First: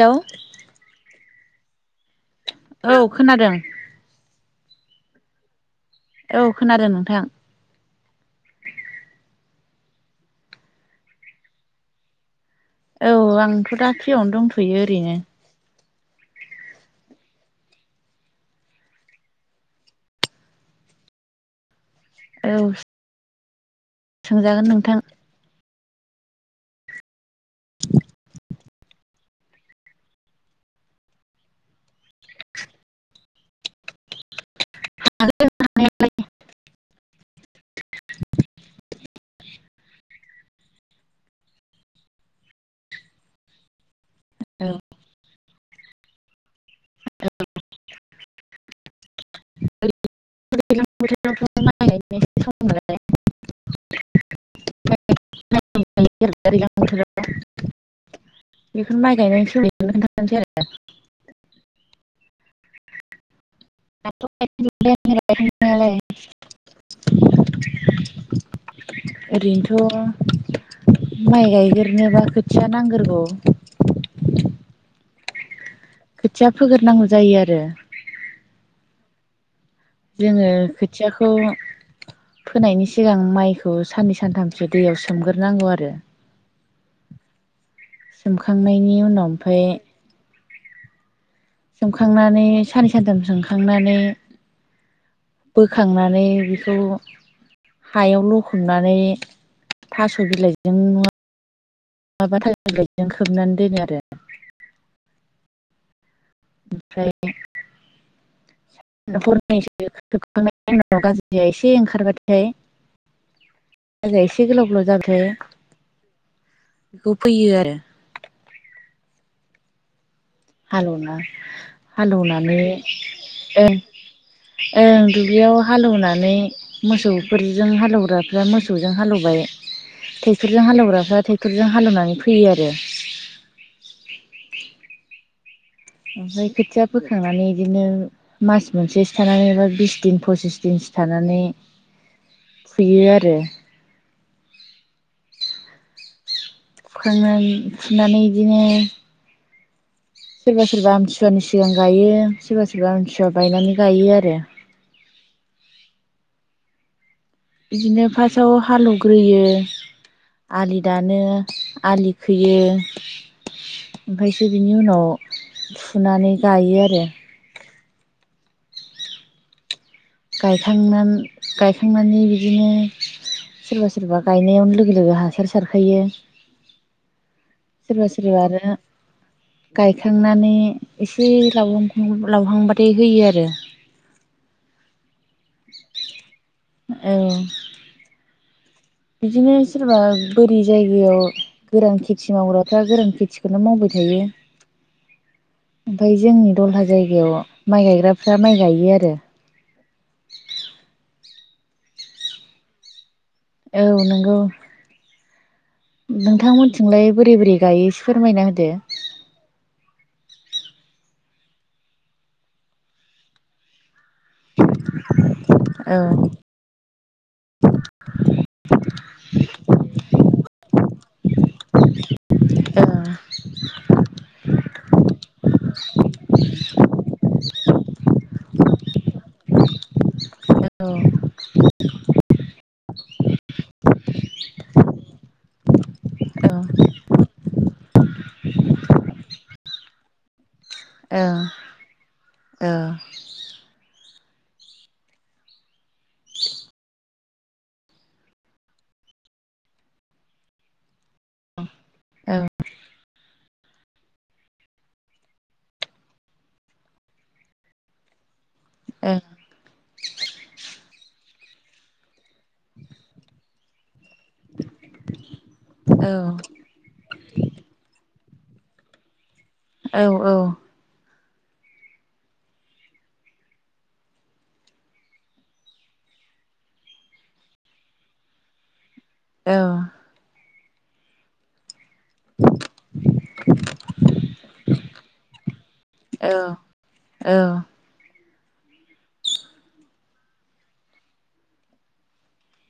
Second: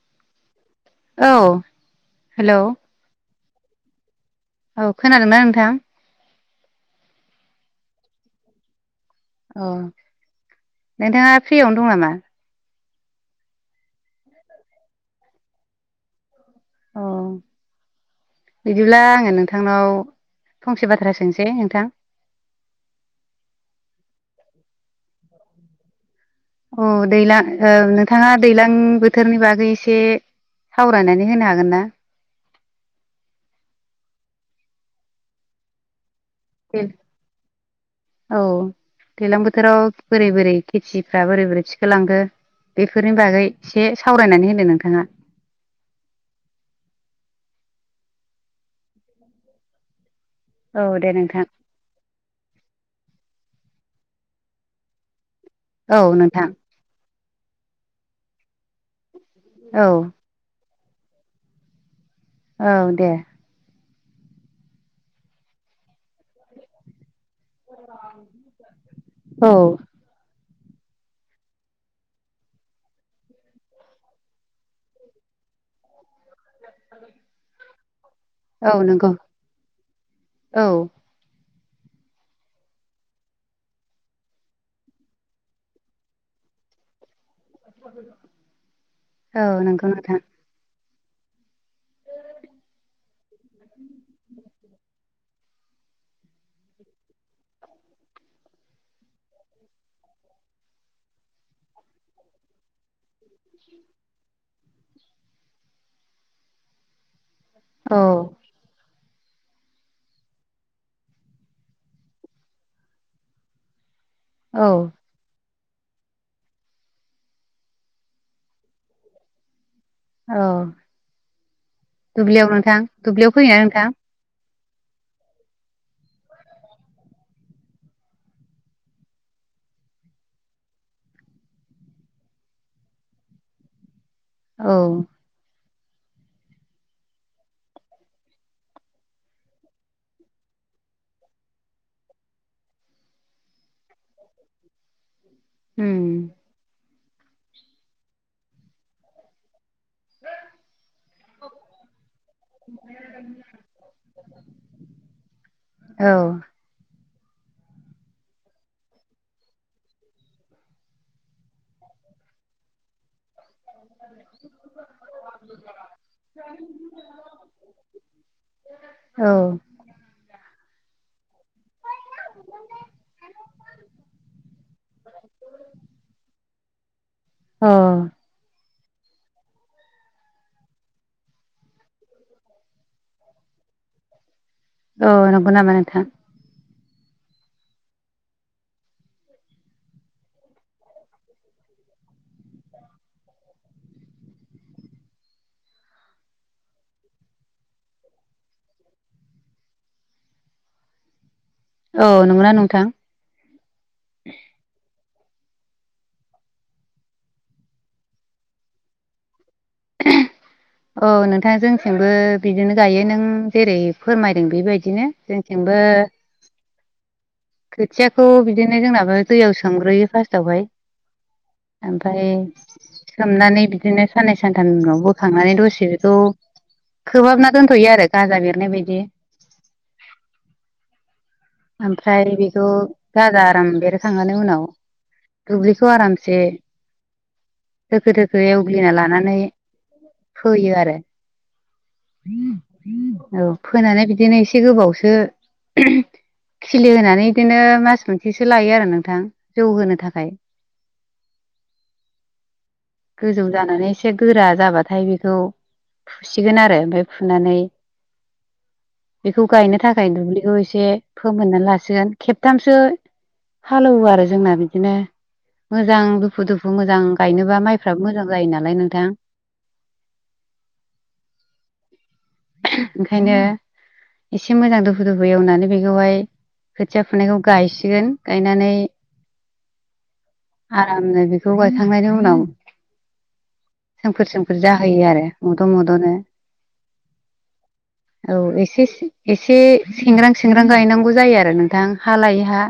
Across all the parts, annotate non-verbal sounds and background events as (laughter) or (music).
Hello औ hello औ खोनादों। औ खोनादोंना नोंथां? औ खोनादों नोंथां। अ नोंथांङा फ्रियावनो दं नामा? औ आंथ' दा फ्रियावनो दंथ'यो ओरैनो। अ। बिदिब्ला आंङो नोंथांनाव फंसे बाथ्रा सोंसै नोंथां औ। सोंजागोन नोथां। औ दैलां ओ नोंथांङा दैलां बोथोरनि बागै एसे सावरायनानै होनो हागोन ना? हागोन हानाय आलाय। (unintelligible) दे औ। दैलां बोथोराव बोरै बोरै खेथिफ्रा बोरै बोरै थिखोलांखो बेफोरनि बागै। एसे सावरायनानै होदो नोंथांङा। ए औ दे समाय। नोंथां (unintelligible) अ। (unintelligible) बोथोराव बेखौनो औ नोंथां माइ गायनानै सोलि खिथानोसै औ आरो। (unintelligible) औ दे। अ। (unintelligible) औ ओरैनोथ' माइ गायगोरनोबा खोथिया नांगोरगौ। खोथिया फोगोरनांगौ जायो आरो। औ नोंगौ। जोंङो खोथियाखौ फोनायनि सिगां माइखौ साननै सानथामसो दैयाव सोमगोरनांगौ आरो। सोमखांनायनि उनाव औ ओमफ्राय नोंगौ नोंथां। सोमखांनानै सानै सानथाम सोमखांनानै बोखांनानै बेखौ हायाव लखबनानै थास' बिलाइजों न माबा (unintelligible) गजों खोबनानै दोनो आरो। ओमफ्राय औ। हरनैसोोबख गाज्रि एसे ओंखारबाथाय (unintelligible) (inaudible) हाजाया एसे गोलाव औ गोलाव जाबाथाय बेखौ फैयो आरो। औ हालेवना दुब्लियाव हालेवनानै नोंथां दुब्लियाव फैयोना ओ। नोंथां ओं दुब्लियाव हालेवनानै मोसौफोरजों हालेवग्राफ्रा मोसौजों हालौवबाय। ट्रेक्ट'रजों हालेवग्राफ्रा ट्रेक्टरजों हालेवनानै फैयो आरो। औ। ओमफ्राय खोथिया फोखांनानै बिदिनो मास मोनसेसो थानानै एबा बिस दिन पसिस दिनसो थानानै फुयो आरो। (inaudible) (inaudible) उम नाय फुनानै बिदिनो सोरबा सोरबा आमथिसुवानि सिगां गायो सोरबा सोरबा आमथिसुवा बायनानै गायो आरो। औ बिदिनो फार्सट आव हालौग्रोयो आलि दानो आलि खोयो ओमफ्रायसो बिनि उनाव फुनानै गायो आरो। औ गायखांनानै गायखांनानै बिदिनो सोरबा सोरबा गायनायावनो लोगो लोगो हासार सारखायो। औ सोरबा सोरबा आरो गायखांनानै एसे लावहां लावहांबाथाय होयो आरो। औ नंगौ नामा नोंथां। औ बिदिनो सोरबा बोरि जायगायाव गोरान खेथि मावग्राफ्रा गोरान खेथिखौनो मावबाय थायो। (inaudible) ओमफ्राय जोंनि दलहा जायगायाव माइ गायग्राफ्रा माइ गायो आरो। औ नंगौना नोंथां। औ नंगौ नोंथांमोनथिंलाय बोरै बोरै गायो एसे फोरमायना होदो? ओह औ नोंथा जोंनिथिंबो बिदिनो गायो नों जेरै फोरमायदों बेबायदिनो। जोंथिंबो खोथियाखौ बिदिनो जोंनाबो दैयाव सोमग्रोयो फार्स्टआवहाय। ओमफ्राय सोमनानै बिदिनो साननै सानथामनि उनाव बोखांनानै दसे बिखौ खोबहाबना दोनथ'यो आरो गाजा बिरनाय बायदि। ओमफ्राय बेखौ गाजा आराम बेरहोखांनानै उनाव दुब्लिखौ आरामसे दोखो दोखो एवग्लिना लानानै फोयो आरो। (inaudible) औ। औ फोनानै बिदिनो एसे गोबावसो खिलि होनानै बिदिनो मास मोनसेसो लायो आरो नोंथां जौ होनो थाखाय (inaudible) औ गोजौ जानानै एसे गोरा जाबाथाय बेखौ फुसिगोन आरो ओमफ्राय फुनानै बेखौ गायनो थाखाय दुब्लिखौ एसे फोमोननानै लासिगोन खेबथामसो हालेवो आरो जोंना बिदिनो मोजां दुफु दुफु मोजां गायनोबा माइफ्राबो मोजां जायो नालाय नोंथां। औ औ ओंखायनो एसे मोजां दुफु दुफु एवनानै बेखौहाय खोथिया फुनायखौ गायसिगोन गायनानै औ आरामनो बेखौ गायखांनायनि उनाव सोमखोर सोमखोर जाहोयो आरो मोद' मोद'नो औ औ एसे एसे एसेसेंग्रां सेंग्रां गायनांगौ जायो आरो नोंथां हा लायै हा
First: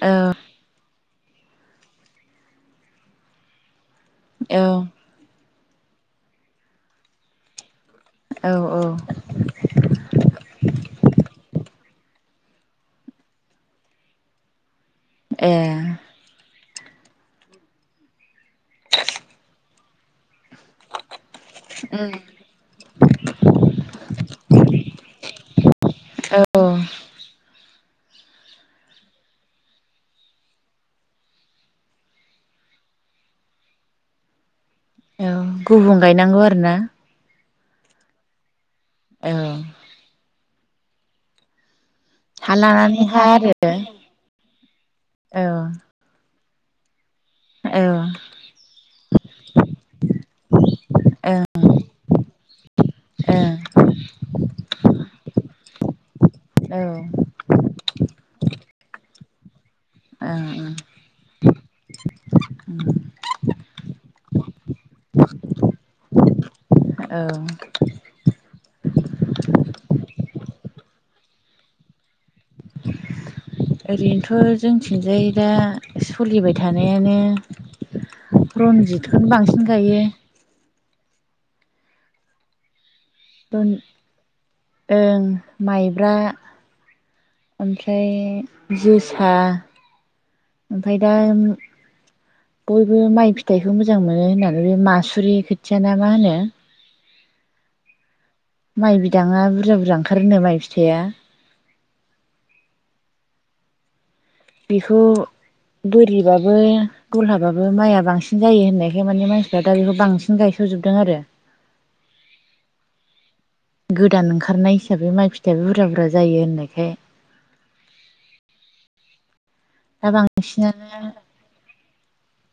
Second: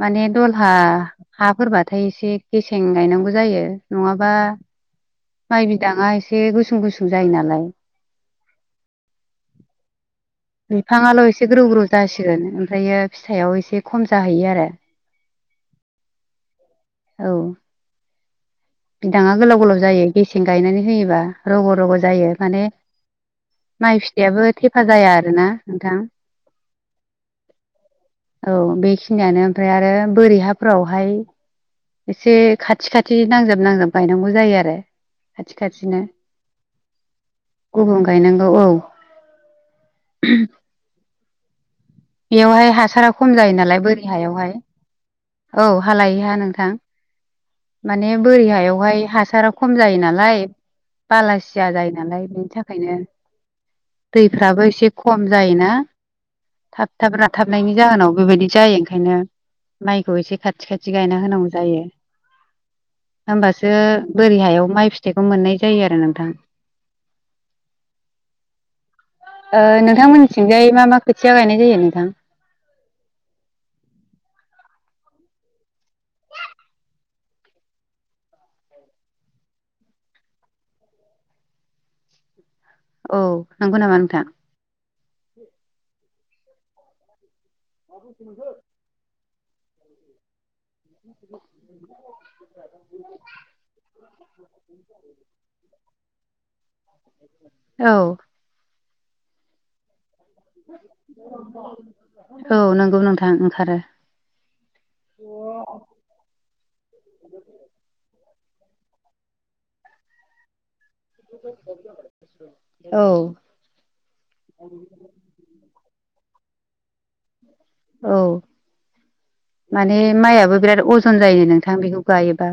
माने दलहा हाफोरबाथाय एसे गेसें गायनांगौ जायो नङाबा द' माइ बिदाङा एसे गुसुं गुसुं जायो नालाय औ औ बिफाङाल' एसे ग्रौ ग्रौ जासिगोन ओमफ्रायो फिथाइआव एसे खम जाहैयो आरो (inaudible) एह औ बिदाङा गोलाव गोलाव जायो गेसें गायनानै होयोबा रग' रग' जायो माने माइ फिथाइयाबो थेफा जाया आरो ना नोंथां औ औ बेखिनियानो ओमफ्राय आरो बोरै हाफोरावहाय एसे खाथि खाथि नांजाब नांजाब गायनांगौ जायो आरो औ खाथि गुबुं खाथिनो गायनांगौ आरो ना गुबुं गायनांगौ औ औ उम हा बेयावहाय लानानै हासारा हा खम आरो जायो नालाय बोरि हायावहाय औ हालायैहा नोंथां। औ ओं माने बोरि हायावहाय हासाराव खम जायो नालाय ओं बालासिया जायो नालाय बेनि थाखायनो दैफ्राबो एसे खम जायोना औ थाब ओं थाब राथाबनायनि जाहोनाव बेबायदि जायो ओंखायनो माइखौ एसे खाथि ओं खाथि गायना होनांगौ जायो। (inaudible) होमबासो बोरि हायाव माइ फिथाइखौ मोननाय जायो आरो नोंथां। औ ओ नोंथांमोननि थिंजाय मा मा खोथिया जायो नोंथां? ओरैनोथ' जोंथिंजाय दा सोलिबाय थानायानो रनजितखौनो बांसिन गायो। औ नंगौ नामा नोंथां। ओं माइब्रा ओमफ्राय जोसा ओमफ्राय दा औ। बयबो माइ फिथाइखौ मोजां मोनो होननानै बे मासुरि खोथिया ना मा होनो? (inaudible) औ। माइ बिदाङा बुरजा बुरजा ओंखारोनो माइ फिथाइया औ नंगौ नोंथां ओंखारो। बेखौ बोरिबाबो दलहाबाबो माइआ बांसिन जायो होननायखाय माने मानसिफ्रा दा बेखौ बांसिन बिनि गायस' सोजोबदों आरो औ गोदान ओंखारनाय हिसाबै माइ फिथाइाबो बुरजा बुरजा जायो होननायखाय औ। माने दा माइआबो बिराद बांसिनानो अजन जायो नोंथां बेखौ गायोबा।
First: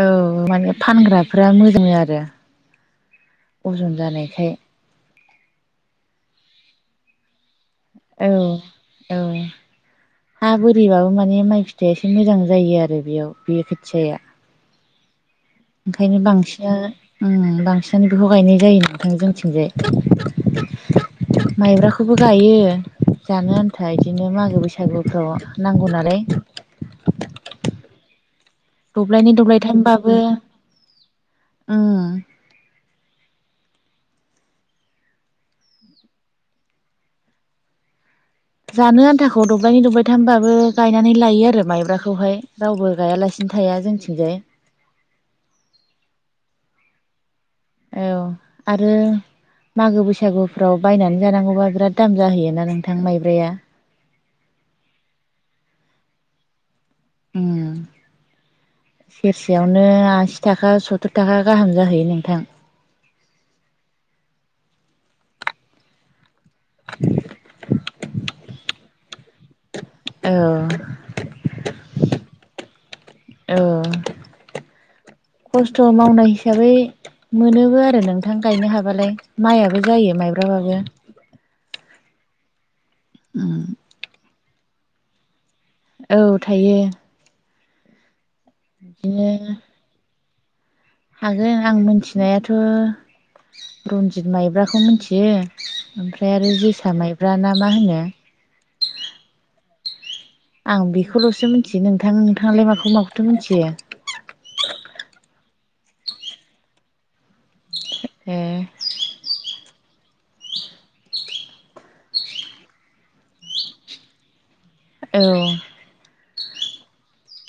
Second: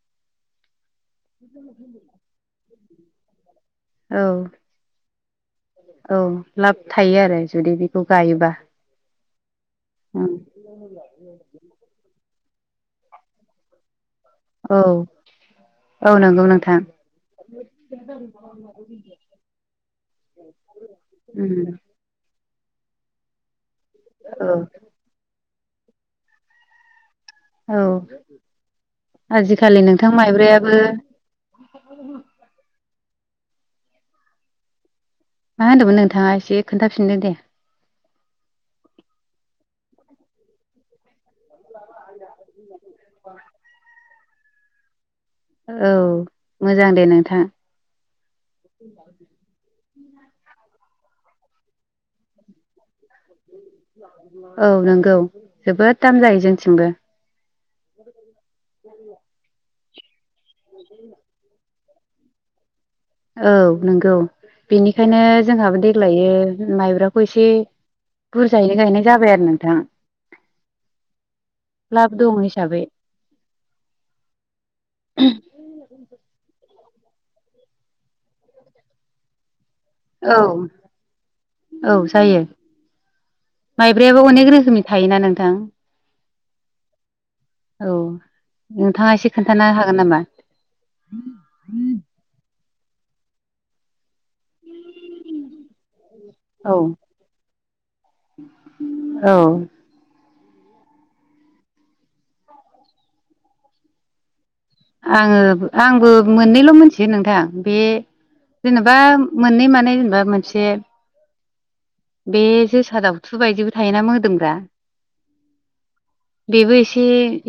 औ माने फानग्राफोरा मोजां आरो अजन औ जानायखाय। औ लाब थायो आरो। जुदि बेखौ औ गायोबा औ। हा बोरिबाबो माने माइ फिथाइया एसे मोजां जायो आरो बेयाव बे खोथियाया। औ। औ ओंखायनो नंगौ बांसिना नोंथां ओम बांसिनानो बेखौ गायनाय जायो नोंथां जोंथिंजाय। उम। खौबो गायो जानो आन्था बिदिनो मागो औ बैसागो फोराव नांगौ नालाय औ दब्लायनै आजिखालि नोंथां मायब्रायाबो ओम। मा होनदोमोन नोंथाङा? एसे खोनथाफिनदो दे। जानो आन्थाखौ दब्लायनै दबायथामबाबो गायनानै लायो आरो माइब्राखौहाय रावबो गायालासिनो थाया जोंथिंजाय। औ मोजां दे नोंथां। औ आरो। मागो बैसागुफ्राव बायनानै जानांगौबा बिराद दाम जाहोयोना नोंथां माइब्राया। औ नोंगौ जोबोद दाम जायो जोंथिंबो। उम सेरसेयावनो आसि थाखा सथुर थाखा गाहाम जाहैयो नोंथां। औ नोंगौ। बेनिखायनो जोंहाबो देग्लायो माइब्राखौ इसे बुरजायैनो गायनाय जाबाय आरो नोंथां। औ। लाब दं हिसाबै। औ खस्थ' मावनाय हिसाबै मोनोबो आरो नोंथां गायनो हाबालाय। माइआबो जायो औ माइब्राबाबो। औ जायो। उम। माइब्रायाबो अनेक रोखोमनि थायोना नोंथां? औ थायो। औ। नोंथांआ बिदिनो एसे खोन्थानो हागोन्नामा? हागोन आं मोनथिनायाथ रन्जित माइब्रा मोनथियो ओमफ्राय आरो औ जोसा माइब्रा ना मा होनो औ आं बेखौल'सो मोनथियो नोंथां नोंथाङालाय माखौ माखौथो मोनथियो आङो आंबो मोननैल' मोनथियो नोंथां बे ए जेनोबा मोननै माने जेनोबा मोनसे बे जोसा दावथु बायदिबो थायोना मोदोमग्रा औ बेबो एसे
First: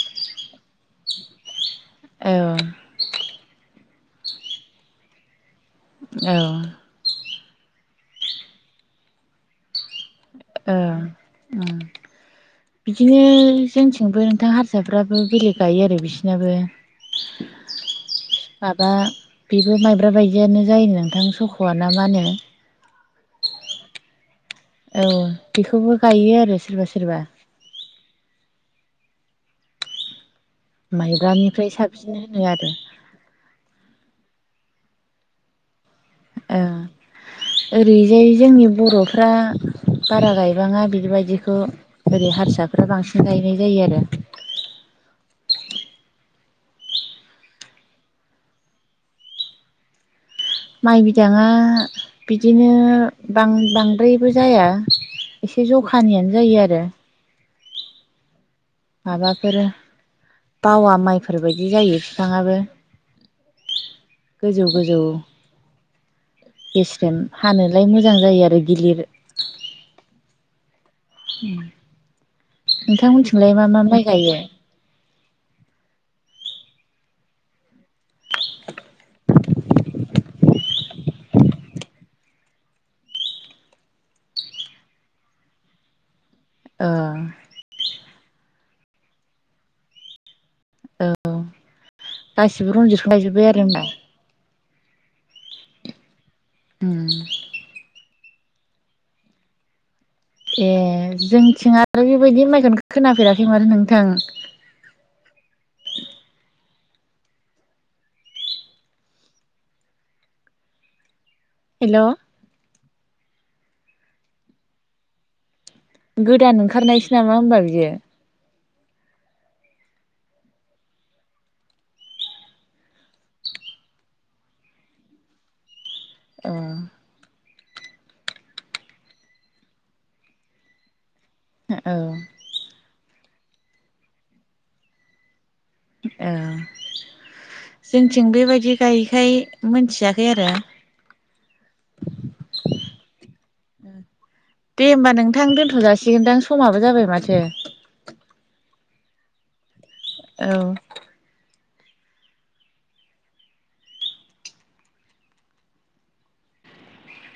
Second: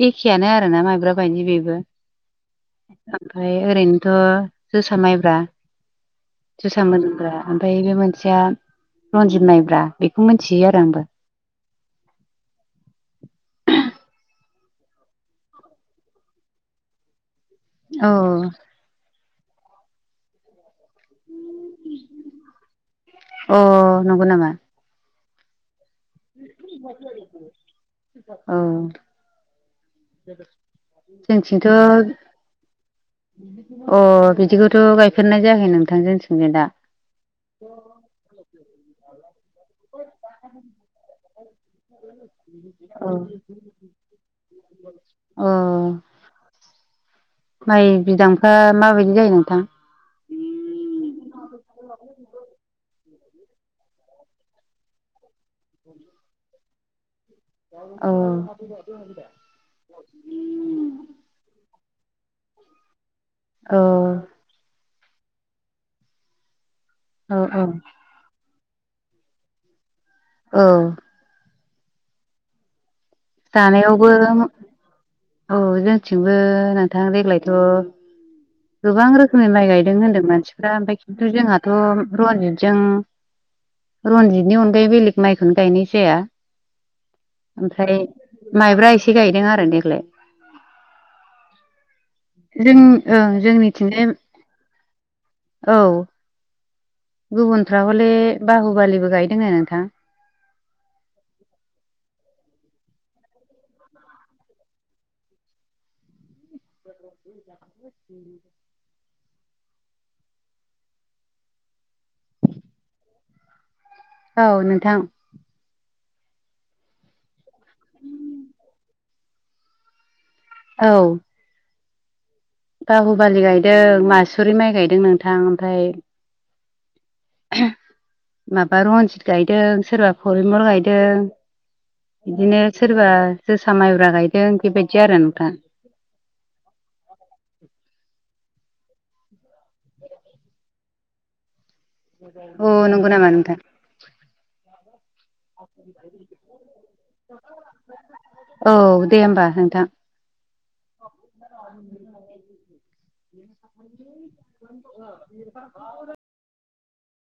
एखेयानो आरोना माइब्रा बायदि बेबो औ ओमफाय ओरैनोथख' जोंहा माइब्रा औ जोसा माइब्रा ओमफाय बे मोनसेया रन्जित माइब्रा बेखौ मोनथियो औ आरो आंबो बिदिनो जोंथिंबो नोंथां हारसाफ्राबो बेलेग गायो आरो बिसनाबो औ माबा बेबो माइब्रा बायदियानो जायो नोंथां सख'आ ना मा होनो अ नंगौ नामा औ बिखौबो गायो। आरो सोरबा सोरबा अ। माइब्रानिफ्राय साबसिन होनो आरो अ बिदिखौथ' गायफेरनाय जायाखै नों ओ ओरैजाय जोंनि बर'फ्रा बारा गायबाङा बिदि बायदिखौ। ओरै हारसाफ्रा औ बांसिन गायनाय जायो आरो। अ माइ बिदांफ्रा माबायदि जायो नोंथां? माइ बिदाङा बिदिनो बां बांद्रायबो जाया। एसे जखानियानो जायो आरो। औ। माबाफोर बावा माइफोरबायायदि जायो फिफाङाबो। औ। गोजौ गोजौ। गेस्रेम औ औ हानोलाय मोजां जायो आरो गिलिर ओ। उम नोंथां मोन्थिं दानायावबो औ जोंथिंबो नोंथां देग्लायथ' गोबां रोखोमनि माइ गायदों होनदों मानसिफ्रा ओमफाय खिन्थु जोंहाथ' रनजितजों रनजितनि अनगायै बेलेग माइखौनो गायनाय जाया ओ ओमफ्राय माइब्रा एसे गायदों आरो देग्लाय। ओ गासिबो जों रनजितखौ ओं गायजोब्बाय आरो होमबा जोंनिथिंजाय औ उम गुबुनफ्रा हले बाहु बालिबो गायदों नो नोंथां। ए जोंथिं आरो बेबायदि माइखोनो खोनाफेराखै माथो नोंथां (inaudible) (inaudible) हेल' औ नोंथां। गोदान ओंखारनायसो नामा होमबा बियो औ बाहु बालि गायदों मासुरि माइ गायदों नोंथां ओमफाय ओ माबा रनजित गायदों सोरबा फरिमल गायदों हो औ बिदिनो सोरबा जोसा माइब्रा गायदों बेबायदि आरो नोंथां। ओ जोंथिं बेबायदि गायैखाय मोन्थियाखै आरो अ नंगौ नामा नोंथा? दे होमबा नोंथां दोनथ' जासिगोनदां समाबो जाबाय माथो औ दे होमबा नोंथां। औ (unintelligible) (unintelligible)